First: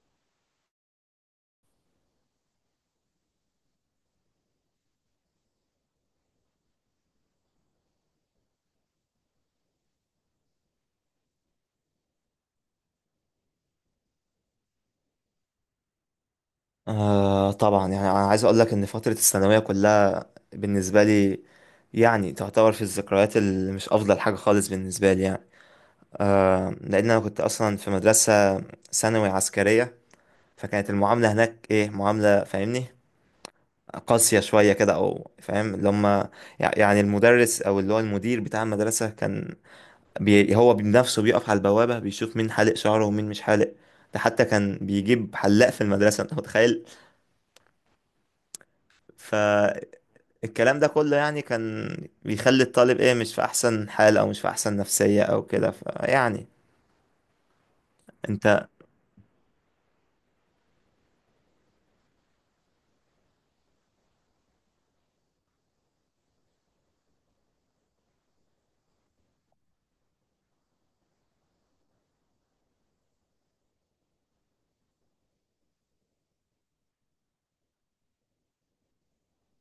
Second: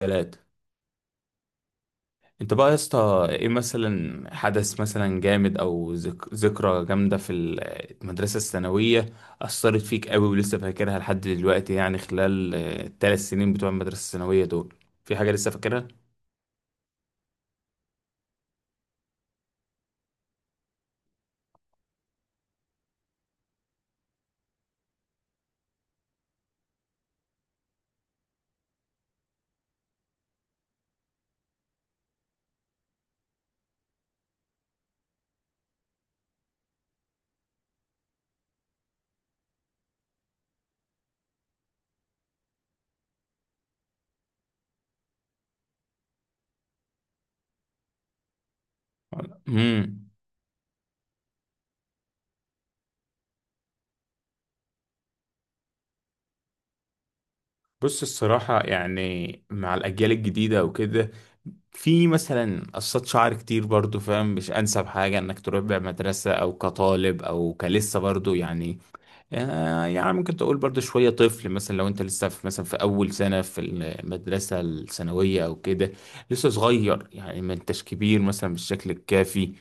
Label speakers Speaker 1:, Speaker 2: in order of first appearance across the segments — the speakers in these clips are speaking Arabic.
Speaker 1: 3. انت يا اسطى ايه مثلا حدث مثلا جامد او ذكرى جامدة المدرسة الثانوية أثرت فيك قوي ولسه فاكرها لحد دلوقتي، يعني خلال ال3 سنين بتوع المدرسة الثانوية دول، في حاجة لسه فاكرها؟
Speaker 2: آه طبعا، يعني انا عايز اقول لك ان فتره الثانويه كلها بالنسبه لي، يعني تعتبر في الذكريات اللي مش افضل حاجه خالص بالنسبه لي، يعني. لان انا كنت اصلا في مدرسه ثانوي عسكريه، فكانت المعامله هناك ايه، معامله فاهمني قاسيه شويه كده، او فاهم اللي هم، يعني المدرس او اللي هو المدير بتاع المدرسه كان بي هو بنفسه بيقف على البوابه بيشوف مين حالق شعره ومين مش حالق، ده حتى كان بيجيب حلاق في المدرسه، انت متخيل؟ ف
Speaker 1: امم.
Speaker 2: الكلام ده كله يعني كان بيخلي الطالب ايه، مش في احسن حال او مش في احسن نفسية او كده، فيعني
Speaker 1: بص الصراحة
Speaker 2: انت.
Speaker 1: يعني مع الأجيال الجديدة وكده، في مثلا قصات شعر كتير برضو، فاهم؟ مش أنسب حاجة إنك تروح بيها مدرسة أو كطالب أو كلسه برضو، يعني يعني ممكن تقول برضو شوية طفل، مثلا لو انت لسه في مثلا في أول سنة في المدرسة الثانوية أو كده، لسه صغير، يعني ما انتش كبير مثلا بالشكل الكافي،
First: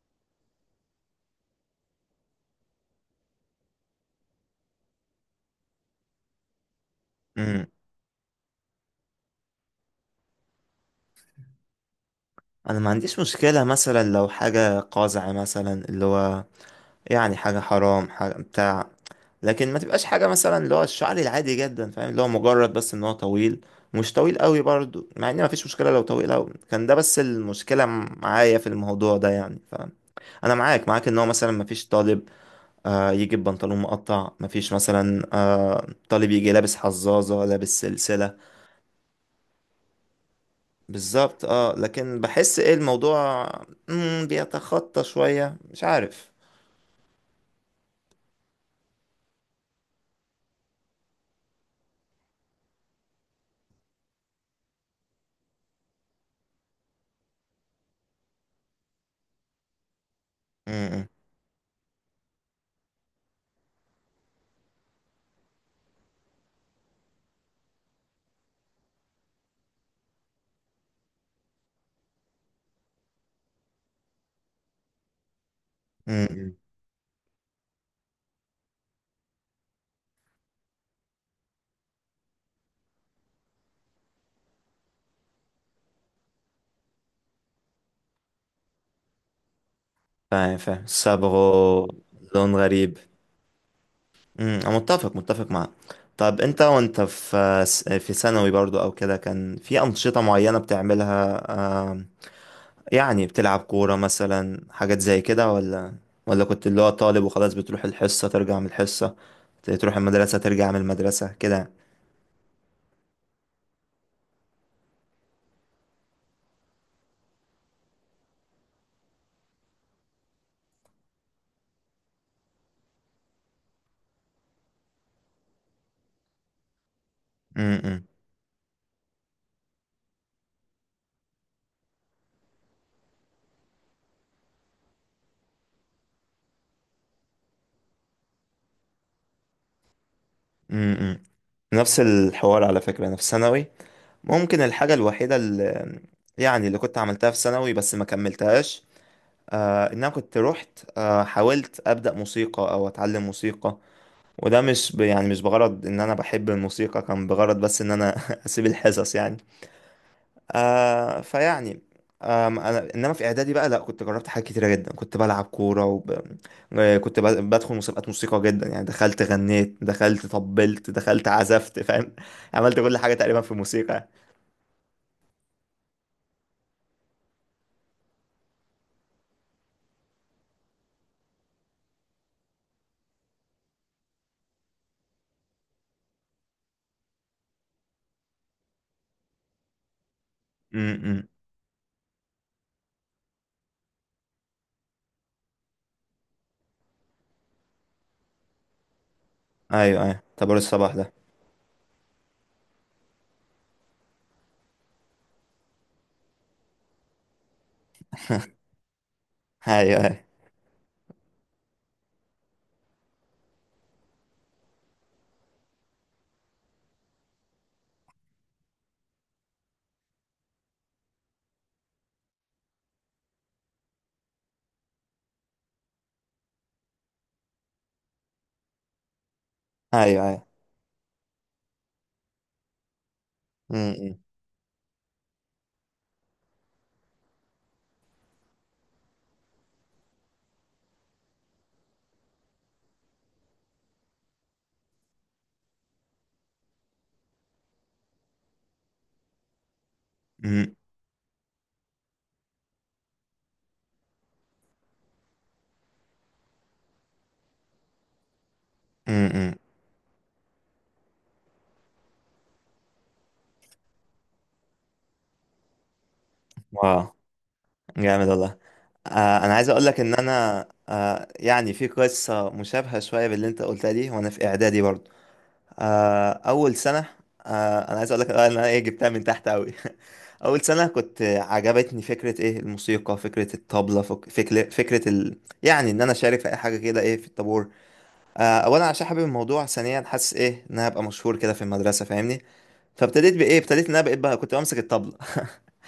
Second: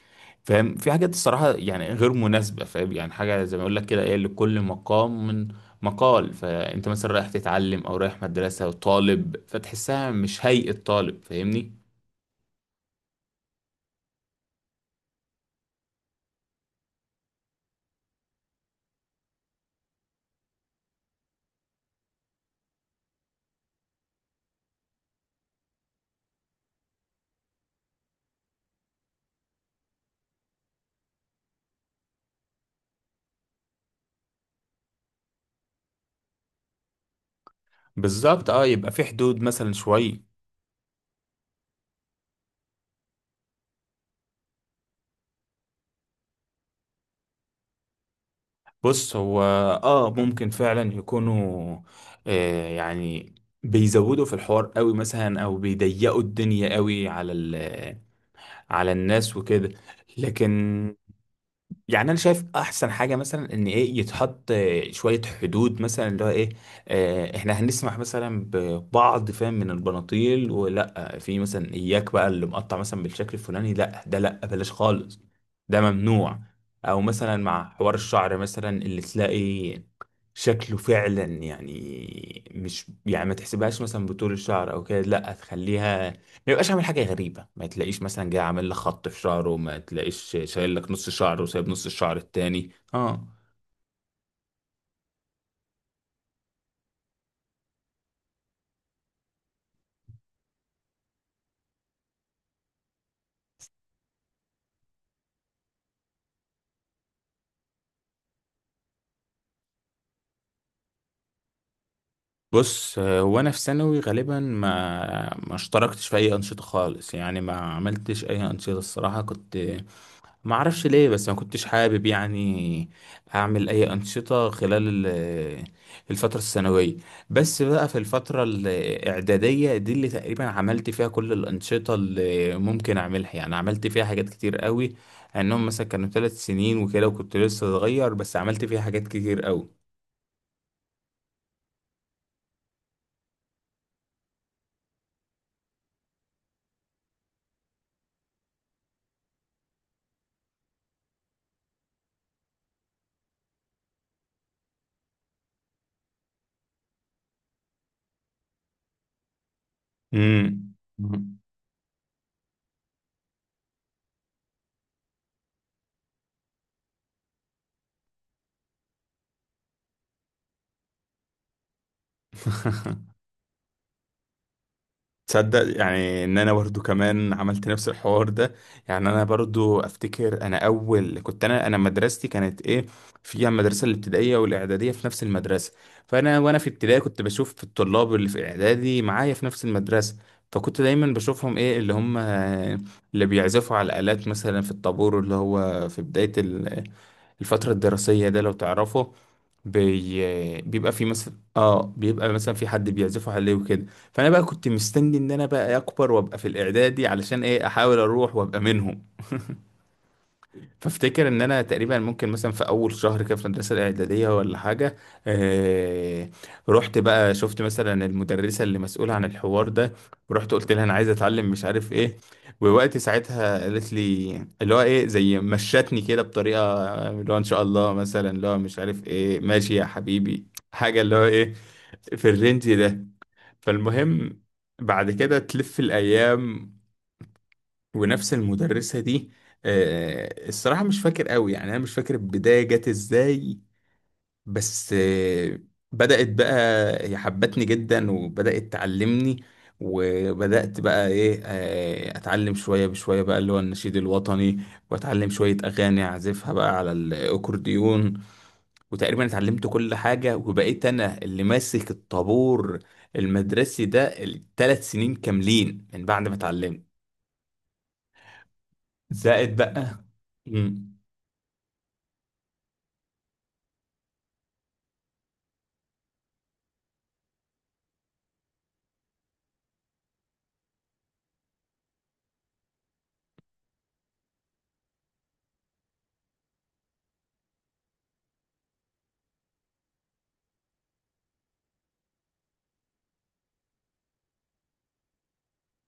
Speaker 1: فاهم؟ في حاجات الصراحة يعني غير مناسبة، فاهم يعني حاجة زي ما أقول لك كده، إيه لكل مقام مقال. فأنت مثلا رايح
Speaker 2: مم.
Speaker 1: تتعلم أو رايح مدرسة وطالب، فتحسها مش هيئة طالب، فاهمني؟
Speaker 2: انا ما عنديش مشكلة مثلا لو حاجة قازعة، مثلا اللي هو يعني حاجة حرام حاجة بتاع، لكن ما تبقاش حاجة مثلا اللي هو الشعري العادي جدا، فاهم اللي هو مجرد بس ان هو طويل، مش طويل قوي برضو، مع ان ما فيش مشكلة لو طويل قوي كان، ده بس المشكلة معايا في الموضوع ده يعني فاهم. انا معاك معاك، ان هو مثلا ما فيش طالب يجي ببنطلون مقطع، مفيش مثلا طالب يجي لابس حزازة لابس سلسلة.
Speaker 1: بالظبط، اه يبقى في حدود مثلا شوية.
Speaker 2: بالظبط اه، لكن بحس ايه الموضوع، بيتخطى شوية، مش عارف.
Speaker 1: بص، هو اه ممكن فعلا يكونوا آه يعني بيزودوا في الحوار قوي، مثلا او بيضيقوا الدنيا قوي على على الناس وكده، لكن
Speaker 2: مم،
Speaker 1: يعني انا شايف احسن حاجه مثلا ان ايه، يتحط شويه حدود، مثلا اللي هو ايه، احنا هنسمح مثلا ببعض، فاهم، من البناطيل، ولا في مثلا اياك بقى اللي مقطع مثلا بالشكل الفلاني، لا ده لا، بلاش خالص، ده
Speaker 2: مم،
Speaker 1: ممنوع.
Speaker 2: مم.
Speaker 1: او مثلا مع حوار الشعر مثلا، اللي تلاقي شكله فعلا يعني مش يعني ما تحسبهاش مثلا بطول الشعر او كده، لا تخليها ما يبقاش عامل حاجة غريبة، ما تلاقيش مثلا جاي عامل لك خط في شعره، ما تلاقيش
Speaker 2: فاهم
Speaker 1: شايل
Speaker 2: فاهم،
Speaker 1: لك نص شعره وسايب نص
Speaker 2: صبغه،
Speaker 1: الشعر
Speaker 2: لون
Speaker 1: التاني،
Speaker 2: غريب.
Speaker 1: اه.
Speaker 2: مم، انا متفق متفق معاك. طب انت وانت في ثانوي برضو او كده، كان في انشطة معينة بتعملها؟ يعني بتلعب كورة مثلا، حاجات زي كده، ولا كنت اللي هو طالب وخلاص، بتروح الحصة ترجع من الحصة، تروح المدرسة ترجع من المدرسة كده؟
Speaker 1: بص هو انا في ثانوي غالبا ما اشتركتش في اي انشطة خالص، يعني ما عملتش اي انشطة الصراحة، كنت ما اعرفش ليه، بس ما كنتش حابب يعني اعمل اي انشطه خلال الفتره الثانويه، بس بقى في
Speaker 2: م-م.
Speaker 1: الفتره الاعداديه دي اللي تقريبا عملت فيها كل الانشطه اللي ممكن اعملها، يعني عملت فيها حاجات كتير قوي، انهم مثلا كانوا 3 سنين وكده، وكنت لسه صغير بس عملت فيها حاجات كتير قوي.
Speaker 2: م-م. نفس الحوار على فكرة، أنا في ثانوي ممكن الحاجة الوحيدة اللي يعني اللي كنت عملتها في ثانوي بس ما كملتهاش، آه إن أنا كنت رحت حاولت أبدأ موسيقى أو أتعلم موسيقى، وده مش يعني مش بغرض إن أنا بحب الموسيقى، كان بغرض بس إن أنا أسيب الحصص يعني.
Speaker 1: امم.
Speaker 2: فيعني انا انما في اعدادي بقى لا، كنت جربت حاجات كتيره جدا، كنت بلعب كوره آه، كنت بدخل مسابقات موسيقى جدا، يعني دخلت غنيت دخلت طبلت دخلت عزفت فاهم عملت كل حاجه تقريبا في الموسيقى.
Speaker 1: تصدق يعني ان انا برضو كمان عملت نفس الحوار ده، يعني انا برضو افتكر انا اول كنت انا مدرستي كانت ايه، فيها المدرسه الابتدائيه والاعداديه في نفس المدرسه، فانا وانا في ابتدائي كنت بشوف في الطلاب اللي في اعدادي معايا في نفس المدرسه، فكنت دايما
Speaker 2: امم.
Speaker 1: بشوفهم ايه اللي هم اللي بيعزفوا على الالات، مثلا في الطابور اللي هو في بدايه الفترة الدراسية، ده لو تعرفه،
Speaker 2: ايوه ايوه، طابور
Speaker 1: بيبقى
Speaker 2: الصباح
Speaker 1: في
Speaker 2: ده.
Speaker 1: مثلا اه، بيبقى مثلا في حد بيعزفه عليه وكده. فانا بقى كنت مستني ان انا بقى اكبر وابقى في الاعدادي علشان ايه، احاول اروح وابقى منهم.
Speaker 2: ايوه ايوه.
Speaker 1: فافتكر ان انا تقريبا ممكن مثلا في اول شهر كده في المدرسه الاعداديه ولا حاجه، آه، رحت بقى شفت مثلا المدرسه اللي مسؤوله عن الحوار ده، ورحت قلت لها انا عايز اتعلم مش عارف ايه، ووقت ساعتها قالت لي اللي هو ايه، زي مشتني كده بطريقه اللي هو ان شاء الله مثلا اللي هو مش عارف ايه، ماشي يا
Speaker 2: ايوه
Speaker 1: حبيبي،
Speaker 2: ايوه.
Speaker 1: حاجه اللي هو ايه، في الرينج ده.
Speaker 2: امم.
Speaker 1: فالمهم، بعد كده تلف الايام، ونفس المدرسة دي، الصراحة مش فاكر قوي، يعني أنا مش فاكر البداية جت إزاي، بس بدأت بقى، هي حبتني جدا وبدأت تعلمني،
Speaker 2: امم.
Speaker 1: وبدأت بقى إيه، أتعلم شوية بشوية بقى اللي هو النشيد الوطني، وأتعلم شوية أغاني أعزفها بقى على الأكورديون، وتقريبا
Speaker 2: امم.
Speaker 1: اتعلمت كل حاجة وبقيت أنا اللي ماسك الطابور المدرسي ده ال3 سنين كاملين من بعد ما اتعلمت.
Speaker 2: واو، جامد والله. انا
Speaker 1: زائد
Speaker 2: عايز اقول
Speaker 1: بقى.
Speaker 2: لك ان انا
Speaker 1: مم.
Speaker 2: يعني في قصه مشابهه شويه باللي انت قلتها دي، وانا في اعدادي برضه. آه، اول سنه، آه، انا عايز اقول لك آه، ان انا ايه جبتها من تحت قوي. اول سنه كنت عجبتني فكره ايه، الموسيقى، فكره الطبله، فكره فكره ال... يعني ان انا اشارك في اي حاجه كده، ايه في الطابور. آه، اولا عشان حابب الموضوع، ثانيا حاسس ايه، ان انا هبقى مشهور كده في المدرسه فاهمني. فابتديت بايه، ابتديت ان انا بقيت بقى كنت بمسك الطبله.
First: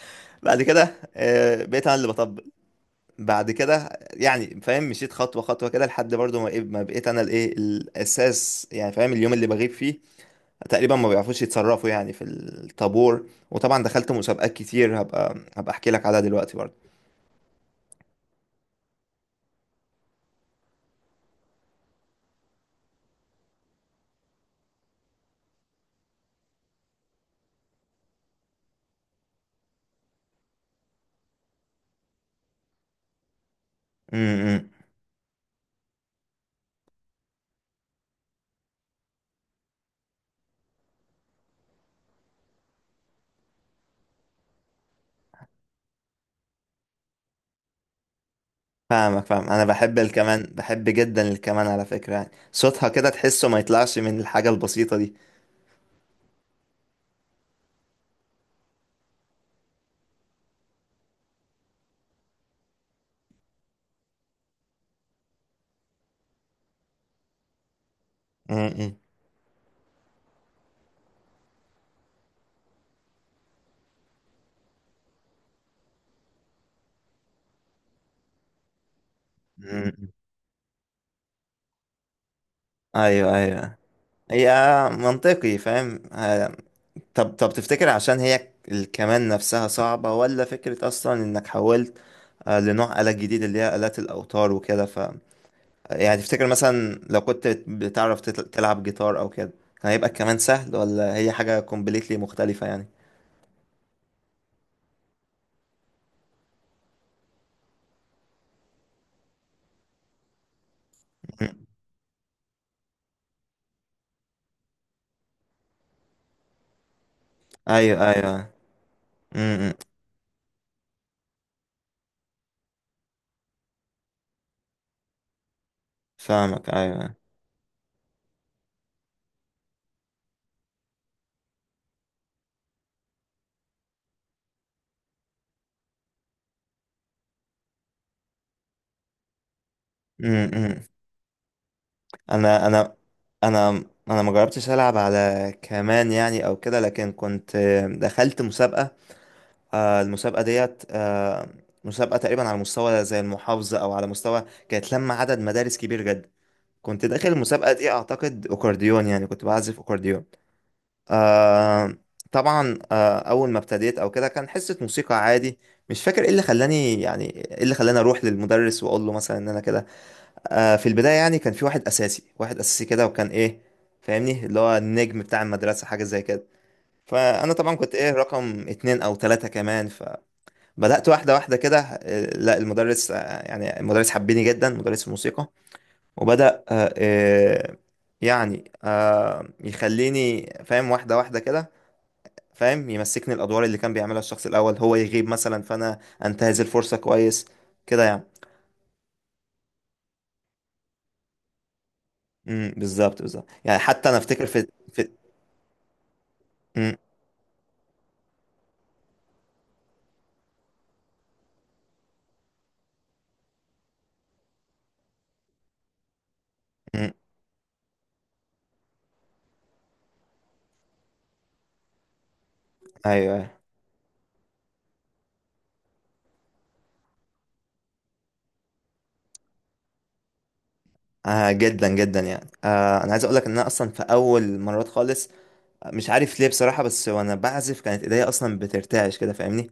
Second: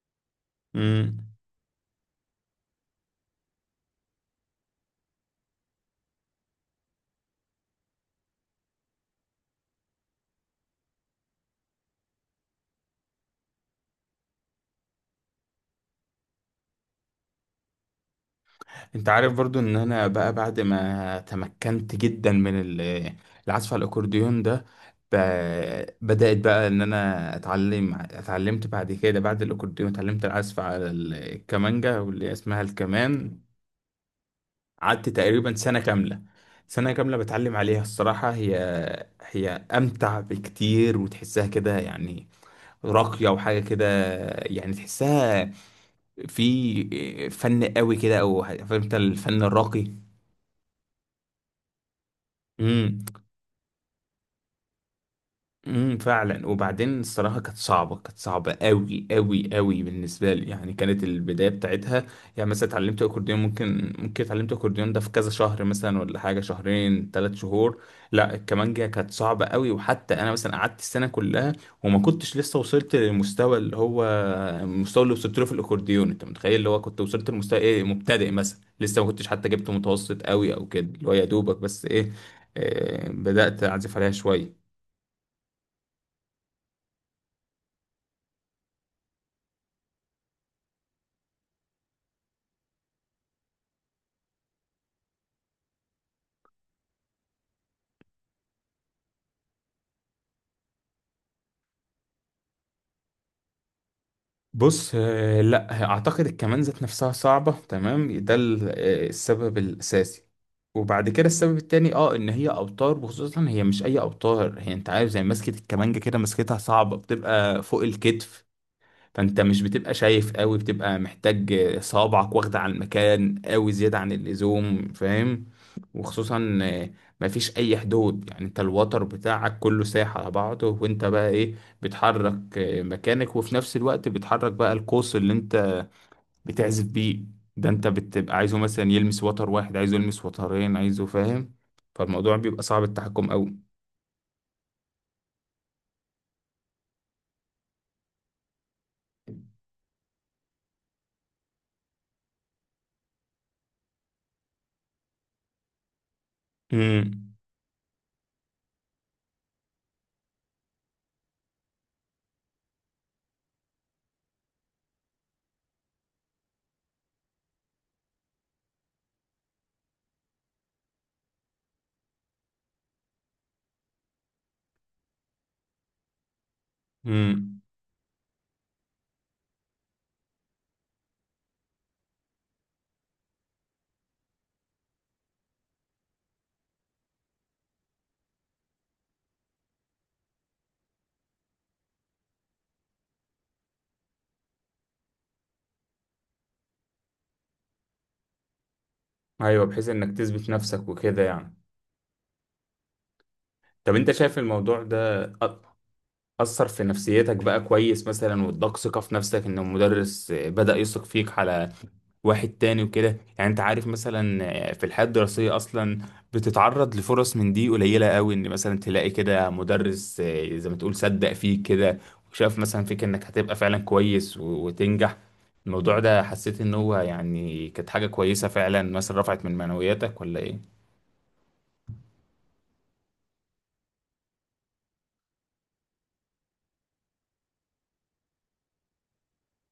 Speaker 2: بعد كده
Speaker 1: امم.
Speaker 2: آه، بقيت انا اللي بطبل. بعد كده يعني فاهم مشيت خطوه خطوه كده، لحد برضو ما إيه، ما بقيت انا الايه الاساس، يعني فاهم اليوم اللي بغيب فيه تقريبا ما بيعرفوش يتصرفوا يعني في الطابور. وطبعا دخلت مسابقات كتير هبقى هبقى احكي لك عليها دلوقتي برضه.
Speaker 1: انت عارف برضو ان انا بقى بعد ما تمكنت جدا من العزف على الاكورديون ده، بدأت بقى ان انا اتعلمت بعد كده، بعد الاكورديون اتعلمت العزف على الكمانجا واللي اسمها الكمان.
Speaker 2: امم.
Speaker 1: قعدت تقريبا سنة كاملة بتعلم عليها. الصراحة هي امتع بكتير، وتحسها كده يعني راقية وحاجة كده، يعني تحسها في فن قوي كده، او فهمت
Speaker 2: فاهمك
Speaker 1: الفن
Speaker 2: فاهم، انا
Speaker 1: الراقي.
Speaker 2: بحب الكمان، بحب جدا الكمان على فكرة، يعني صوتها
Speaker 1: امم.
Speaker 2: كده تحسه ما يطلعش من الحاجة البسيطة دي.
Speaker 1: امم، فعلا. وبعدين الصراحه كانت صعبه قوي قوي قوي بالنسبه لي، يعني كانت البدايه بتاعتها، يعني مثلا اتعلمت اكورديون، ممكن اتعلمت اكورديون ده في كذا شهر مثلا ولا حاجه، شهرين 3 شهور، لا الكمانجه
Speaker 2: امم.
Speaker 1: كانت صعبه قوي، وحتى انا مثلا قعدت السنه كلها وما كنتش لسه وصلت للمستوى اللي هو المستوى اللي وصلت له في الاكورديون، انت متخيل؟ اللي هو كنت وصلت لمستوى ايه، مبتدئ مثلا، لسه ما كنتش حتى جبت
Speaker 2: امم.
Speaker 1: متوسط قوي او كده، اللي هو يا دوبك بس ايه،
Speaker 2: ايوه
Speaker 1: بدأت
Speaker 2: ايوه.
Speaker 1: أعزف عليها
Speaker 2: هي
Speaker 1: شوية.
Speaker 2: منطقي فاهم آه، طب طب تفتكر عشان هي الكمان نفسها صعبة، ولا فكرة أصلا إنك حولت آه، لنوع آلة جديد، اللي هي آلات الأوتار وكده، يعني تفتكر مثلا لو كنت بتعرف تلعب جيتار او كده، كان هيبقى كمان سهل، ولا هي حاجة كومبليتلي مختلفة يعني؟
Speaker 1: بص لا اعتقد الكمان ذات نفسها صعبة تمام، ده السبب الاساسي، وبعد كده السبب
Speaker 2: مم.
Speaker 1: التاني اه ان هي اوتار، وخصوصا هي مش اي اوتار، هي انت عارف زي مسكة الكمانجة كده، مسكتها صعبة، بتبقى فوق
Speaker 2: ايوه
Speaker 1: الكتف،
Speaker 2: ايوه.
Speaker 1: فانت مش
Speaker 2: امم.
Speaker 1: بتبقى شايف قوي، بتبقى محتاج صوابعك واخدة على المكان قوي زيادة عن اللزوم، فاهم؟ وخصوصا
Speaker 2: فاهمك ايوه.
Speaker 1: مفيش اي حدود، يعني انت الوتر بتاعك كله سايح على بعضه، وانت بقى ايه، بتحرك مكانك، وفي نفس الوقت بتحرك بقى القوس اللي انت بتعزف بيه، ده انت بتبقى عايزه مثلا يلمس وتر واحد، عايزه يلمس
Speaker 2: امم.
Speaker 1: وترين،
Speaker 2: امم.
Speaker 1: عايزه، فاهم؟ فالموضوع بيبقى
Speaker 2: انا
Speaker 1: صعب
Speaker 2: انا
Speaker 1: التحكم قوي.
Speaker 2: انا انا ما جربتش العب على كمان يعني او كده، لكن دخلت مسابقة. آه، المسابقة ديت آه، مسابقة تقريبا على مستوى زي المحافظة، او على مستوى كانت لما عدد مدارس كبير جدا. كنت داخل
Speaker 1: امم.
Speaker 2: المسابقة دي اعتقد اكورديون، يعني كنت بعزف اكورديون. آه طبعا اول ما ابتديت او كده كان حصه موسيقى عادي، مش فاكر ايه اللي خلاني يعني، ايه اللي خلاني اروح للمدرس واقول له مثلا ان انا كده. آه في البدايه يعني كان في واحد اساسي، واحد اساسي كده، وكان ايه فاهمني اللي هو النجم بتاع المدرسه، حاجه زي كده. فانا
Speaker 1: امم.
Speaker 2: طبعا كنت ايه، رقم اتنين او تلاته كمان. فبدات واحده واحده كده، آه، لا المدرس آه، يعني المدرس حبني جدا مدرس الموسيقى، وبدا آه آه، يعني آه يخليني فاهم واحده واحده كده، فاهم يمسكني الادوار اللي كان بيعملها الشخص الاول، هو يغيب مثلا فانا انتهز الفرصه كويس كده يعني.
Speaker 1: ايوه، بحيث انك تثبت نفسك وكده يعني.
Speaker 2: امم، بالظبط بالظبط، يعني
Speaker 1: طب
Speaker 2: حتى
Speaker 1: انت
Speaker 2: انا
Speaker 1: شايف
Speaker 2: افتكر في
Speaker 1: الموضوع
Speaker 2: في
Speaker 1: ده أثر في
Speaker 2: امم.
Speaker 1: نفسيتك بقى كويس، مثلا واداك ثقة في نفسك ان المدرس بدأ يثق فيك على واحد تاني وكده، يعني انت عارف مثلا في الحياة الدراسية اصلا بتتعرض
Speaker 2: امم.
Speaker 1: لفرص من دي قليلة قوي، ان مثلا تلاقي كده مدرس زي ما تقول صدق فيك كده، وشاف مثلا فيك انك
Speaker 2: ايوه
Speaker 1: هتبقى
Speaker 2: ايوه.
Speaker 1: فعلا كويس، وتنجح. الموضوع ده حسيت ان هو يعني كانت حاجة كويسة فعلا، مثلا رفعت من معنوياتك ولا ايه؟
Speaker 2: آه جدا جدا يعني، انا عايز اقول لك ان انا اصلا في اول مرات خالص مش عارف ليه بصراحه، بس وانا بعزف كانت ايديا اصلا بترتعش كده فاهمني.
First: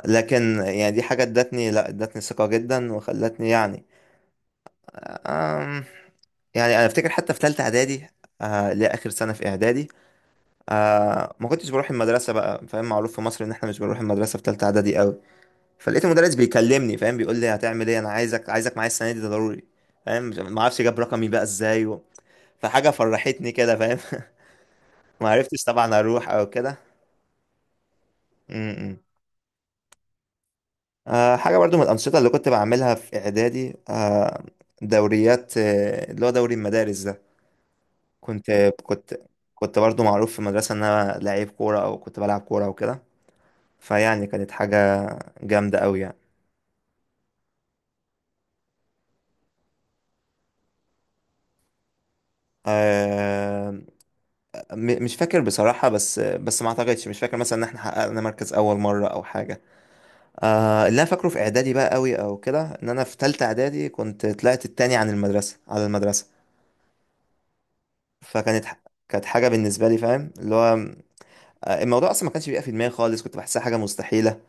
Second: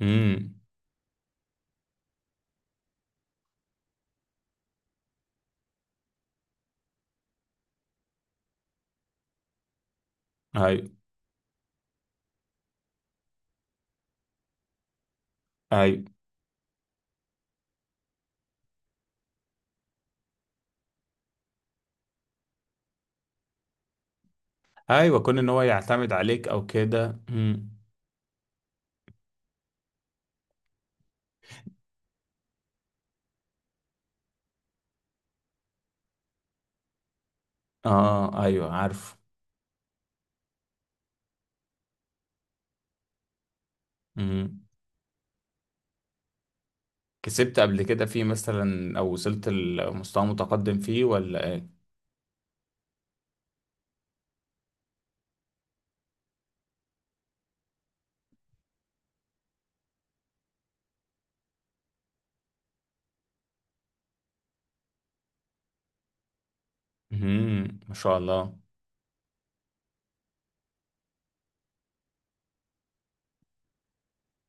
Speaker 1: امم.
Speaker 2: لكن يعني دي حاجه ادتني، لا ادتني ثقه جدا وخلتني يعني آم، يعني انا افتكر حتى في ثالثه اعدادي، آه لاخر سنه في اعدادي،
Speaker 1: ايوه،
Speaker 2: ما كنتش بروح المدرسه بقى فاهم، معروف في مصر ان احنا مش بنروح المدرسه في ثالثه اعدادي قوي.
Speaker 1: ايوه.
Speaker 2: فلقيت المدرس بيكلمني فاهم، بيقول لي هتعمل ايه، انا عايزك عايزك معايا السنه دي، ده ضروري فاهم. ما اعرفش جاب رقمي بقى ازاي فحاجه فرحتني كده فاهم.
Speaker 1: ايوه،
Speaker 2: ما
Speaker 1: كون ان هو
Speaker 2: عرفتش طبعا
Speaker 1: يعتمد
Speaker 2: اروح
Speaker 1: عليك
Speaker 2: او
Speaker 1: او
Speaker 2: كده.
Speaker 1: كده. مم.
Speaker 2: م-م. آه حاجه برضو من الانشطه اللي كنت بعملها في اعدادي، آه دوريات آه، اللي هو دوري المدارس ده.
Speaker 1: اه،
Speaker 2: كنت
Speaker 1: ايوه
Speaker 2: كنت
Speaker 1: عارف.
Speaker 2: كنت برضو معروف في المدرسه ان انا لعيب كوره، او كنت بلعب كوره وكده، فيعني كانت
Speaker 1: مم.
Speaker 2: حاجه جامده قوي يعني.
Speaker 1: كسبت قبل كده فيه مثلا، او وصلت لمستوى متقدم فيه، ولا ايه؟
Speaker 2: آه، مش فاكر بصراحة، بس بس ما اعتقدش، مش فاكر مثلا ان احنا حققنا مركز اول مرة او حاجة. آه اللي انا فاكره في اعدادي بقى قوي او كده، ان انا في تالتة اعدادي كنت طلعت التاني عن المدرسة، على المدرسة.
Speaker 1: مم. ما شاء الله.
Speaker 2: فكانت ح- كانت حاجة بالنسبة لي فاهم اللي هو آه، الموضوع اصلا ما كانش بيبقى في دماغي خالص، كنت بحسها حاجة مستحيلة.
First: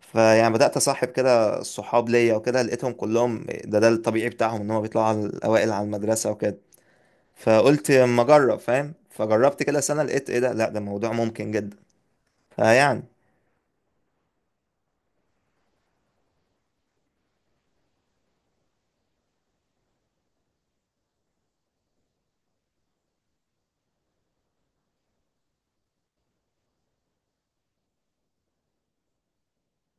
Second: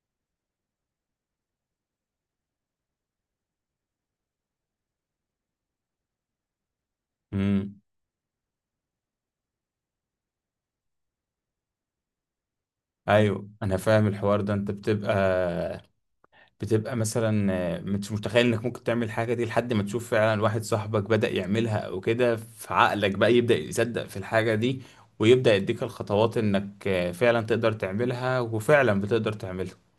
Speaker 2: فيعني بدأت اصاحب كده الصحاب ليا وكده، لقيتهم كلهم ده الطبيعي بتاعهم ان هم بيطلعوا على الاوائل على المدرسة وكده.
Speaker 1: مم.
Speaker 2: فقلت اما اجرب فاهم، فجربت كده سنه لقيت ايه، ده لا ده موضوع ممكن جدا. فيعني
Speaker 1: ايوه انا فاهم الحوار ده، انت بتبقى مثلا مش متخيل انك ممكن تعمل حاجه دي، لحد ما تشوف فعلا واحد صاحبك بدأ يعملها او كده، فعقلك بقى يبدأ يصدق في الحاجه دي، ويبدأ يديك الخطوات انك فعلا تقدر تعملها، وفعلا بتقدر تعملها.